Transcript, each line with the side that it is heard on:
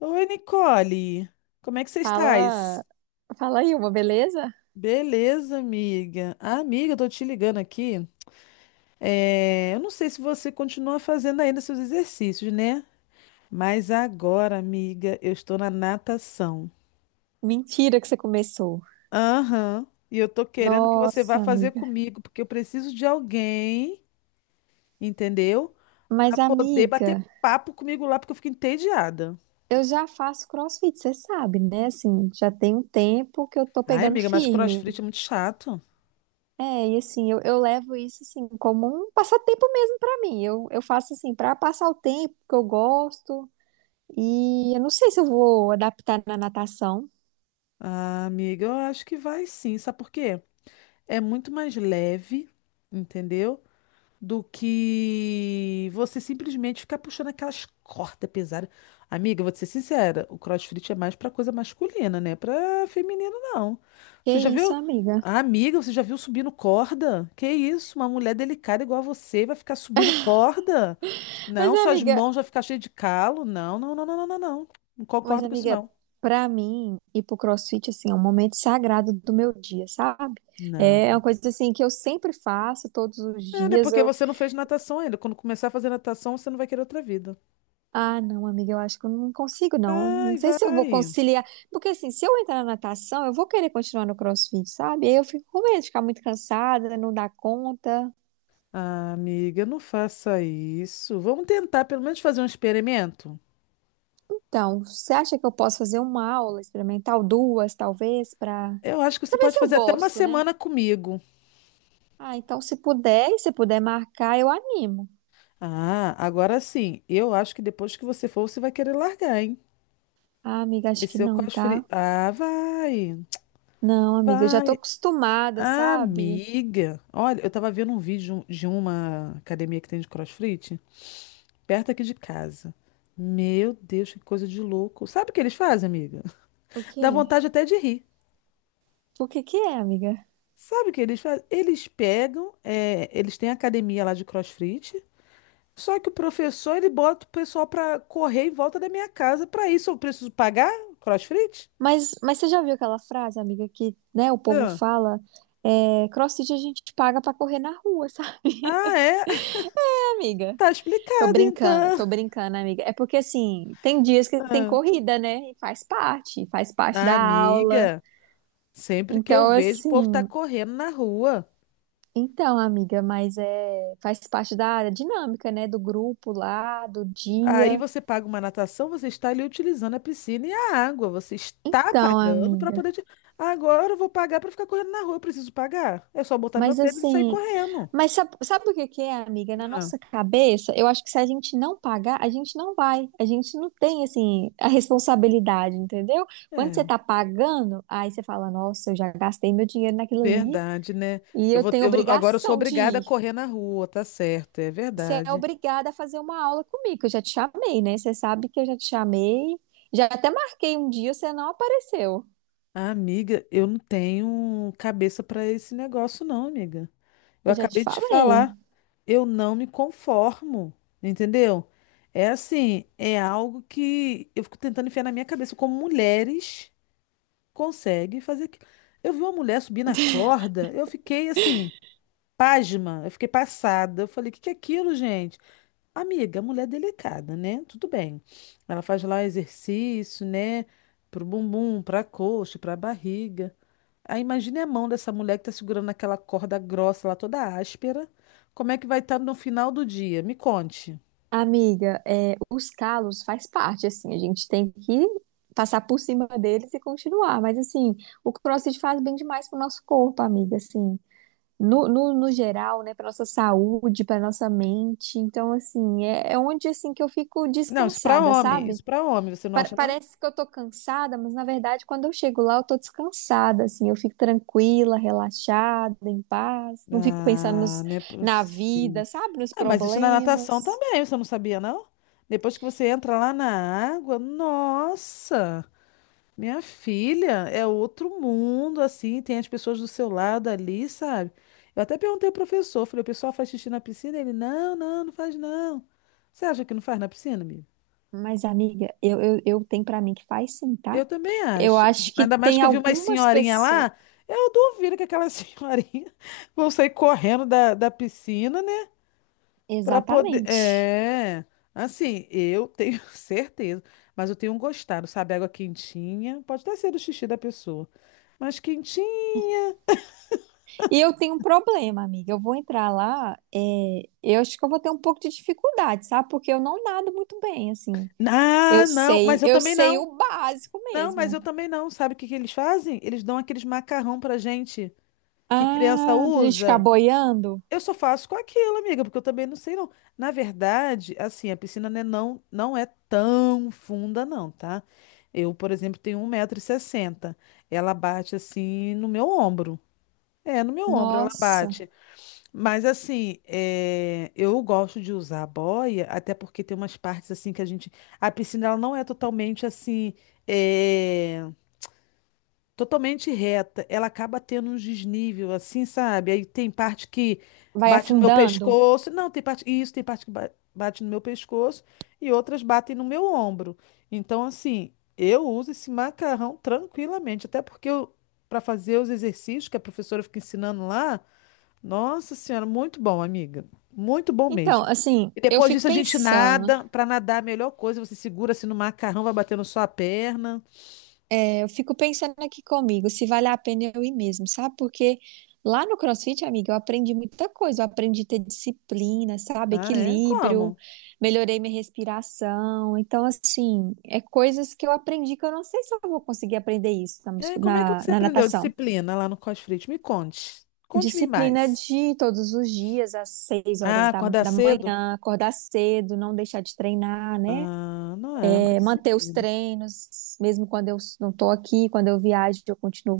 left: Oi, Nicole. Como é que você
right: Fala,
left: estás?
right: fala aí uma, beleza?
left: Beleza, amiga. Ah, amiga, eu tô te ligando aqui. É, eu não sei se você continua fazendo ainda seus exercícios, né? Mas agora, amiga, eu estou na natação.
right: Mentira que você começou.
left: Aham. E eu tô querendo que você vá
right: Nossa,
left: fazer
right: amiga.
left: comigo, porque eu preciso de alguém, entendeu? Pra
right: Mas,
left: poder
right: amiga,
left: bater papo comigo lá, porque eu fico entediada.
right: eu já faço CrossFit, você sabe, né? Assim, já tem um tempo que eu tô
left: Ai,
right: pegando
left: amiga, mas
right: firme.
left: CrossFit é muito chato.
right: É, e assim, eu levo isso assim como um passatempo mesmo pra mim. Eu faço assim pra passar o tempo que eu gosto. E eu não sei se eu vou adaptar na natação.
left: Ah, amiga, eu acho que vai sim. Sabe por quê? É muito mais leve, entendeu? Do que você simplesmente ficar puxando aquelas cordas pesadas. Amiga, vou te ser sincera, o CrossFit é mais pra coisa masculina, né? Pra feminino, não.
right: Que
left: Você já
right: isso,
left: viu?
right: amiga?
left: Ah, amiga, você já viu subindo corda? Que isso? Uma mulher delicada igual a você vai ficar subindo corda?
right: Mas,
left: Não, suas
right: amiga,
left: mãos vão ficar cheias de calo. Não, não, não, não, não, não. Não. Não
right: Mas,
left: concordo com isso,
right: amiga,
left: não.
right: pra mim, ir pro CrossFit, assim, é um momento sagrado do meu dia, sabe? É uma
left: Não.
right: coisa, assim, que eu sempre faço, todos os
left: Nada, é, né?
right: dias.
left: Porque você não fez natação ainda. Quando começar a fazer natação, você não vai querer outra vida.
right: Ah, não, amiga, eu acho que eu não consigo, não. Não
left: Vai,
right: sei se eu vou
left: vai.
right: conciliar. Porque, assim, se eu entrar na natação, eu vou querer continuar no CrossFit, sabe? Aí eu fico com medo de ficar muito cansada, não dar conta.
left: Ah, amiga, não faça isso. Vamos tentar pelo menos fazer um experimento.
right: Então, você acha que eu posso fazer uma aula experimental, duas, talvez,
left: Eu acho que você
right: pra ver
left: pode
right: se eu
left: fazer até uma
right: gosto, né?
left: semana comigo.
right: Ah, então, se puder, e se puder marcar, eu animo.
left: Ah, agora sim. Eu acho que depois que você for, você vai querer largar, hein?
right: Ah, amiga, acho
left: Esse
right: que
left: seu
right: não,
left: cosfre.
right: tá?
left: Ah, vai.
right: Não, amiga, eu já tô
left: Vai.
right: acostumada, sabe?
left: Amiga. Olha, eu tava vendo um vídeo de uma academia que tem de CrossFit perto aqui de casa. Meu Deus, que coisa de louco. Sabe o que eles fazem, amiga?
right: O
left: Dá
right: quê?
left: vontade até de rir.
right: O que que é, amiga?
left: Sabe o que eles fazem? Eles pegam, eles têm academia lá de CrossFit, só que o professor ele bota o pessoal pra correr em volta da minha casa. Pra isso eu preciso pagar CrossFit?
right: Mas você já viu aquela frase, amiga, que, né, o povo
left: Ah.
right: fala, é, CrossFit a gente paga pra correr na rua, sabe,
left: Ah, é?
right: amiga?
left: Tá explicado então.
right: Tô brincando, amiga. É porque, assim, tem dias que tem
left: Ah.
right: corrida, né? E faz parte
left: Ah,
right: da aula.
left: amiga, sempre que eu
right: Então,
left: vejo o povo tá
right: assim,
left: correndo na rua.
right: então, amiga, mas é, faz parte da dinâmica, né, do grupo lá, do
left: Aí
right: dia.
left: você paga uma natação, você está ali utilizando a piscina e a água. Você está
right: Então,
left: pagando para
right: amiga.
left: poder. Agora eu vou pagar para ficar correndo na rua. Eu preciso pagar. É só botar meu
right: Mas
left: tênis e sair
right: assim,
left: correndo.
right: mas sabe, sabe o que que é, amiga? Na
left: Ah,
right: nossa cabeça, eu acho que se a gente não pagar, a gente não vai. A gente não tem, assim, a responsabilidade, entendeu? Quando você
left: é,
right: tá pagando, aí você fala, nossa, eu já gastei meu dinheiro naquilo ali
left: verdade, né?
right: e eu tenho
left: Agora eu sou
right: obrigação de
left: obrigada a
right: ir.
left: correr na rua, tá certo, é
right: Você é
left: verdade.
right: obrigada a fazer uma aula comigo, que eu já te chamei, né? Você sabe que eu já te chamei, já até marquei um dia, você não apareceu.
left: Ah, amiga, eu não tenho cabeça para esse negócio, não, amiga. Eu
right: Eu já te
left: acabei de te
right: falei.
left: falar, eu não me conformo, entendeu? É assim, é algo que eu fico tentando enfiar na minha cabeça, como mulheres conseguem fazer aquilo. Eu vi uma mulher subir na corda, eu fiquei assim, pasma, eu fiquei passada. Eu falei, o que que é aquilo, gente? Amiga, a mulher é delicada, né? Tudo bem. Ela faz lá exercício, né? Pro bumbum, pra coxa, pra barriga. Aí imagine a mão dessa mulher que tá segurando aquela corda grossa lá, toda áspera. Como é que vai estar no final do dia? Me conte.
right: Amiga, é, os calos faz parte, assim, a gente tem que passar por cima deles e continuar. Mas, assim, o CrossFit faz bem demais pro nosso corpo, amiga, assim, no geral, né, pra nossa saúde, pra nossa mente. Então, assim, é onde, assim, que eu fico
left: Não, isso pra
right: descansada,
left: homem.
right: sabe?
left: Isso pra homem, você não
right: Pa-
left: acha, não?
right: parece que eu tô cansada, mas, na verdade, quando eu chego lá, eu tô descansada, assim, eu fico tranquila, relaxada, em paz, não fico pensando nos-
left: Ah, não é
right: na
left: possível.
right: vida, sabe, nos
left: Ah, mas isso na natação
right: problemas.
left: também, você não sabia, não? Depois que você entra lá na água, nossa! Minha filha é outro mundo, assim, tem as pessoas do seu lado ali, sabe? Eu até perguntei ao professor, falei, o pessoal faz xixi na piscina? Ele, não, não, não faz não. Você acha que não faz na piscina, amigo?
right: Mas, amiga, eu tenho pra mim que faz sim, tá?
left: Eu também
right: Eu
left: acho.
right: acho que
left: Ainda mais
right: tem
left: que eu vi umas
right: algumas
left: senhorinha
right: pessoas.
left: lá, eu duvido que aquelas senhorinha vão sair correndo da, da piscina, né? Pra poder.
right: Exatamente.
left: É. Assim, eu tenho certeza, mas eu tenho um gostado, sabe? Água quentinha, pode até ser do xixi da pessoa, mas quentinha.
right: E eu tenho um problema, amiga. Eu vou entrar lá, eu acho que eu vou ter um pouco de dificuldade, sabe? Porque eu não nado muito bem, assim. Eu
left: Ah, não,
right: sei,
left: mas eu
right: eu
left: também
right: sei
left: não.
right: o básico
left: Não, mas
right: mesmo.
left: eu também não. Sabe o que que eles fazem? Eles dão aqueles macarrão pra gente que criança
right: Ah, pra gente ficar
left: usa.
right: boiando?
left: Eu só faço com aquilo, amiga, porque eu também não sei não. Na verdade, assim, a piscina, né, não, não é tão funda não, tá? Eu, por exemplo, tenho 1,60 m. Ela bate assim no meu ombro. É, no meu ombro ela
right: Nossa,
left: bate. Mas assim, é, eu gosto de usar a boia, até porque tem umas partes assim que a gente. A piscina ela não é totalmente assim, é, totalmente reta. Ela acaba tendo uns desnível, assim, sabe? Aí tem parte que
right: vai
left: bate no meu
right: afundando?
left: pescoço. Não, tem parte. Isso, tem parte que bate no meu pescoço e outras batem no meu ombro. Então, assim, eu uso esse macarrão tranquilamente, até porque eu, para fazer os exercícios que a professora fica ensinando lá. Nossa Senhora, muito bom, amiga. Muito bom
right: Então,
left: mesmo.
right: assim,
left: E
right: eu
left: depois
right: fico
left: disso a gente
right: pensando.
left: nada. Para nadar, a melhor coisa, você segura assim no macarrão, vai batendo só a perna.
right: Eu fico pensando aqui comigo, se vale a pena eu ir mesmo, sabe? Porque lá no CrossFit, amiga, eu aprendi muita coisa. Eu aprendi a ter disciplina, sabe?
left: Ah, é?
right: Equilíbrio,
left: Como?
right: melhorei minha respiração. Então, assim, é coisas que eu aprendi que eu não sei se eu vou conseguir aprender isso
left: É, como é que você
right: na
left: aprendeu
right: natação.
left: disciplina lá no CrossFit? Me conte. Conte-me
right: Disciplina
left: mais.
right: de todos os dias, às seis
left: Ah,
right: horas
left: acordar
right: da
left: cedo?
right: manhã, acordar cedo, não deixar de treinar, né?
left: Ah, não é, mas
right: É, manter os
left: disciplina.
right: treinos, mesmo quando eu não tô aqui, quando eu viajo, eu continuo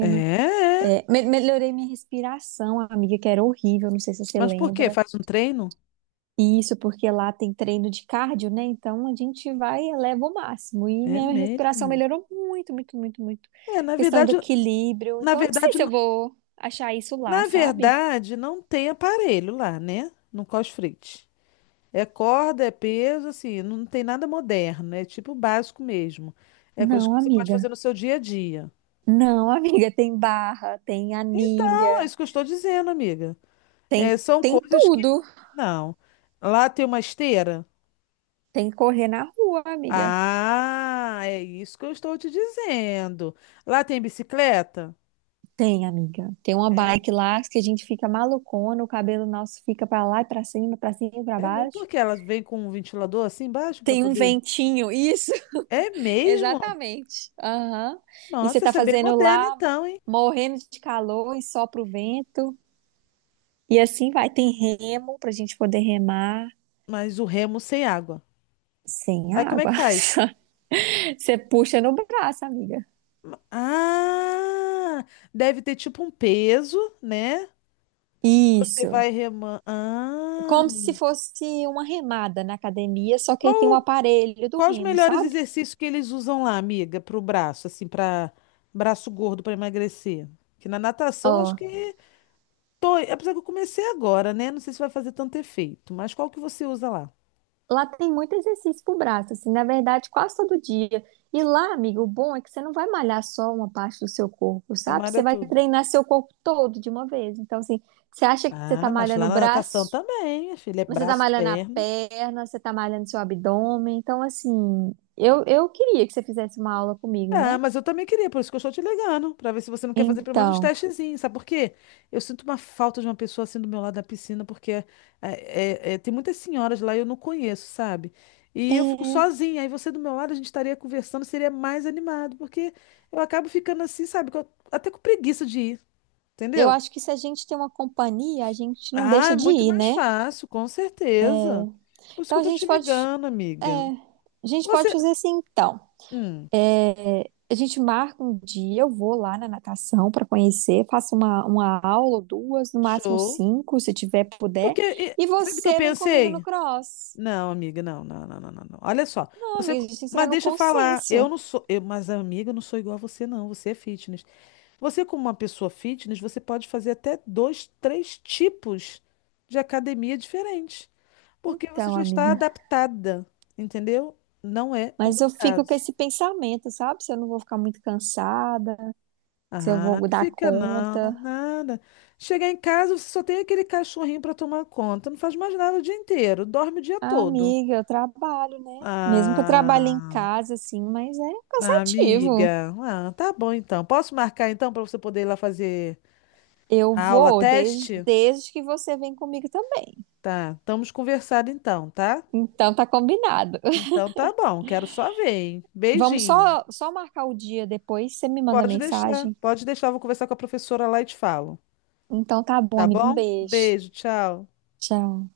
left: É, é.
right: É, melhorei minha respiração, amiga, que era horrível, não sei se você
left: Mas por quê?
right: lembra.
left: Faz um treino?
right: E isso porque lá tem treino de cardio, né? Então a gente vai e eleva o máximo. E
left: É
right: minha
left: mesmo.
right: respiração melhorou muito, muito, muito, muito.
left: É, na
right: Questão do
left: verdade,
right: equilíbrio.
left: na
right: Então eu não sei
left: verdade,
right: se
left: n-
right: eu vou achar isso lá,
left: na
right: sabe?
left: verdade, não tem aparelho lá, né? No CrossFit. É corda, é peso, assim, não tem nada moderno, é tipo básico mesmo. É coisa que
right: Não,
left: você pode
right: amiga.
left: fazer no seu dia a dia.
right: Não, amiga, tem barra, tem
left: Então, é
right: anilha,
left: isso que eu estou dizendo, amiga. É,
right: tem
left: são
right: tem
left: coisas que
right: tudo.
left: não. Não. Lá tem uma esteira?
right: Tem que correr na rua, amiga.
left: Ah, é isso que eu estou te dizendo. Lá tem bicicleta?
right: Tem, amiga. Tem uma
left: Tem.
right: bike lá que a gente fica malucona, o cabelo nosso fica pra lá e pra cima e pra
left: É mesmo?
right: baixo.
left: Porque elas vêm com um ventilador assim embaixo para
right: Tem um
left: poder.
right: ventinho, isso,
left: É mesmo?
right: exatamente. Aham. E você
left: Nossa,
right: tá
left: isso é bem
right: fazendo
left: moderno
right: lá,
left: então, hein?
right: morrendo de calor e sopra o vento. E assim vai. Tem remo pra gente poder remar
left: Mas o remo sem água.
right: sem
left: Aí como é que
right: água.
left: faz?
right: Você puxa no braço, amiga.
left: Ah, deve ter tipo um peso, né? Você
right: Isso.
left: vai remando. Ah,
right: Como se fosse uma remada na academia, só que aí tem um
left: qual,
right: aparelho do
left: qual os
right: remo,
left: melhores
right: sabe?
left: exercícios que eles usam lá, amiga, para o braço, assim, para braço gordo para emagrecer? Que na natação acho
right: Ó,
left: que tô, apesar que eu comecei agora, né? Não sei se vai fazer tanto efeito, mas qual que você usa lá?
right: lá tem muito exercício pro braço, assim, na verdade, quase todo dia. E lá, amigo, o bom é que você não vai malhar só uma parte do seu corpo,
left: Você
right: sabe?
left: malha
right: Você vai
left: tudo.
right: treinar seu corpo todo de uma vez. Então, assim, você acha que você tá
left: Ah, mas
right: malhando
left: lá
right: o
left: na natação
right: braço,
left: também, minha filha, é
right: mas você tá
left: braço,
right: malhando a
left: perna.
right: perna, você tá malhando seu abdômen. Então, assim, eu queria que você fizesse uma aula comigo,
left: Ah,
right: né?
left: mas eu também queria, por isso que eu estou te ligando, para ver se você não quer fazer pelo menos uns
right: Então,
left: testezinhos, sabe por quê? Eu sinto uma falta de uma pessoa assim do meu lado da piscina, porque é, tem muitas senhoras lá e eu não conheço, sabe? E eu fico
right: é,
left: sozinha, aí você do meu lado, a gente estaria conversando, seria mais animado, porque eu acabo ficando assim, sabe? Até com preguiça de ir,
right: eu
left: entendeu?
right: acho que se a gente tem uma companhia, a gente não
left: Ah,
right: deixa
left: é
right: de
left: muito
right: ir,
left: mais
right: né?
left: fácil, com certeza. Por isso que
right: Então,
left: eu
right: a
left: tô te
right: gente pode,
left: ligando, amiga.
right: a gente pode
left: Você.
right: fazer assim, então.
left: Hum,
right: É, a gente marca um dia, eu vou lá na natação para conhecer, faço uma aula ou duas, no máximo
left: show.
right: cinco, se tiver, puder,
left: Porque,
right: e
left: sabe o que eu
right: você vem comigo no
left: pensei?
right: cross.
left: Não, amiga, não, não, não, não, não. Não. Olha só,
right: Não,
left: você.
right: amiga, a gente tem que chegar
left: Mas
right: no
left: deixa eu falar, eu
right: consenso.
left: não sou. Eu, mas, amiga, eu não sou igual a você, não. Você é fitness. Você, como uma pessoa fitness, você pode fazer até dois, três tipos de academia diferentes. Porque você
right: Então,
left: já está
right: amiga,
left: adaptada, entendeu? Não é o
right: mas
left: meu
right: eu fico com
left: caso.
right: esse pensamento, sabe? Se eu não vou ficar muito cansada, se eu
left: Ah,
right: vou
left: não
right: dar
left: fica não,
right: conta.
left: nada. Chegar em casa, você só tem aquele cachorrinho para tomar conta. Não faz mais nada o dia inteiro, dorme o dia
right: Ah,
left: todo.
right: amiga, eu trabalho, né? Mesmo que eu trabalhe em
left: Ah.
right: casa, assim, mas é
left: Ah,
right: cansativo.
left: amiga. Ah, tá bom então. Posso marcar então para você poder ir lá fazer
right: Eu
left: a aula
right: vou
left: teste?
right: desde que você vem comigo também.
left: Tá, estamos conversando então, tá?
right: Então tá combinado.
left: Então tá bom, quero só ver, hein?
right: Vamos
left: Beijinho.
right: só, só marcar o dia depois, você me manda mensagem.
left: Pode deixar, eu vou conversar com a professora lá e te falo.
right: Então tá bom,
left: Tá
right: amigo. Um
left: bom?
right: beijo.
left: Beijo, tchau.
right: Tchau.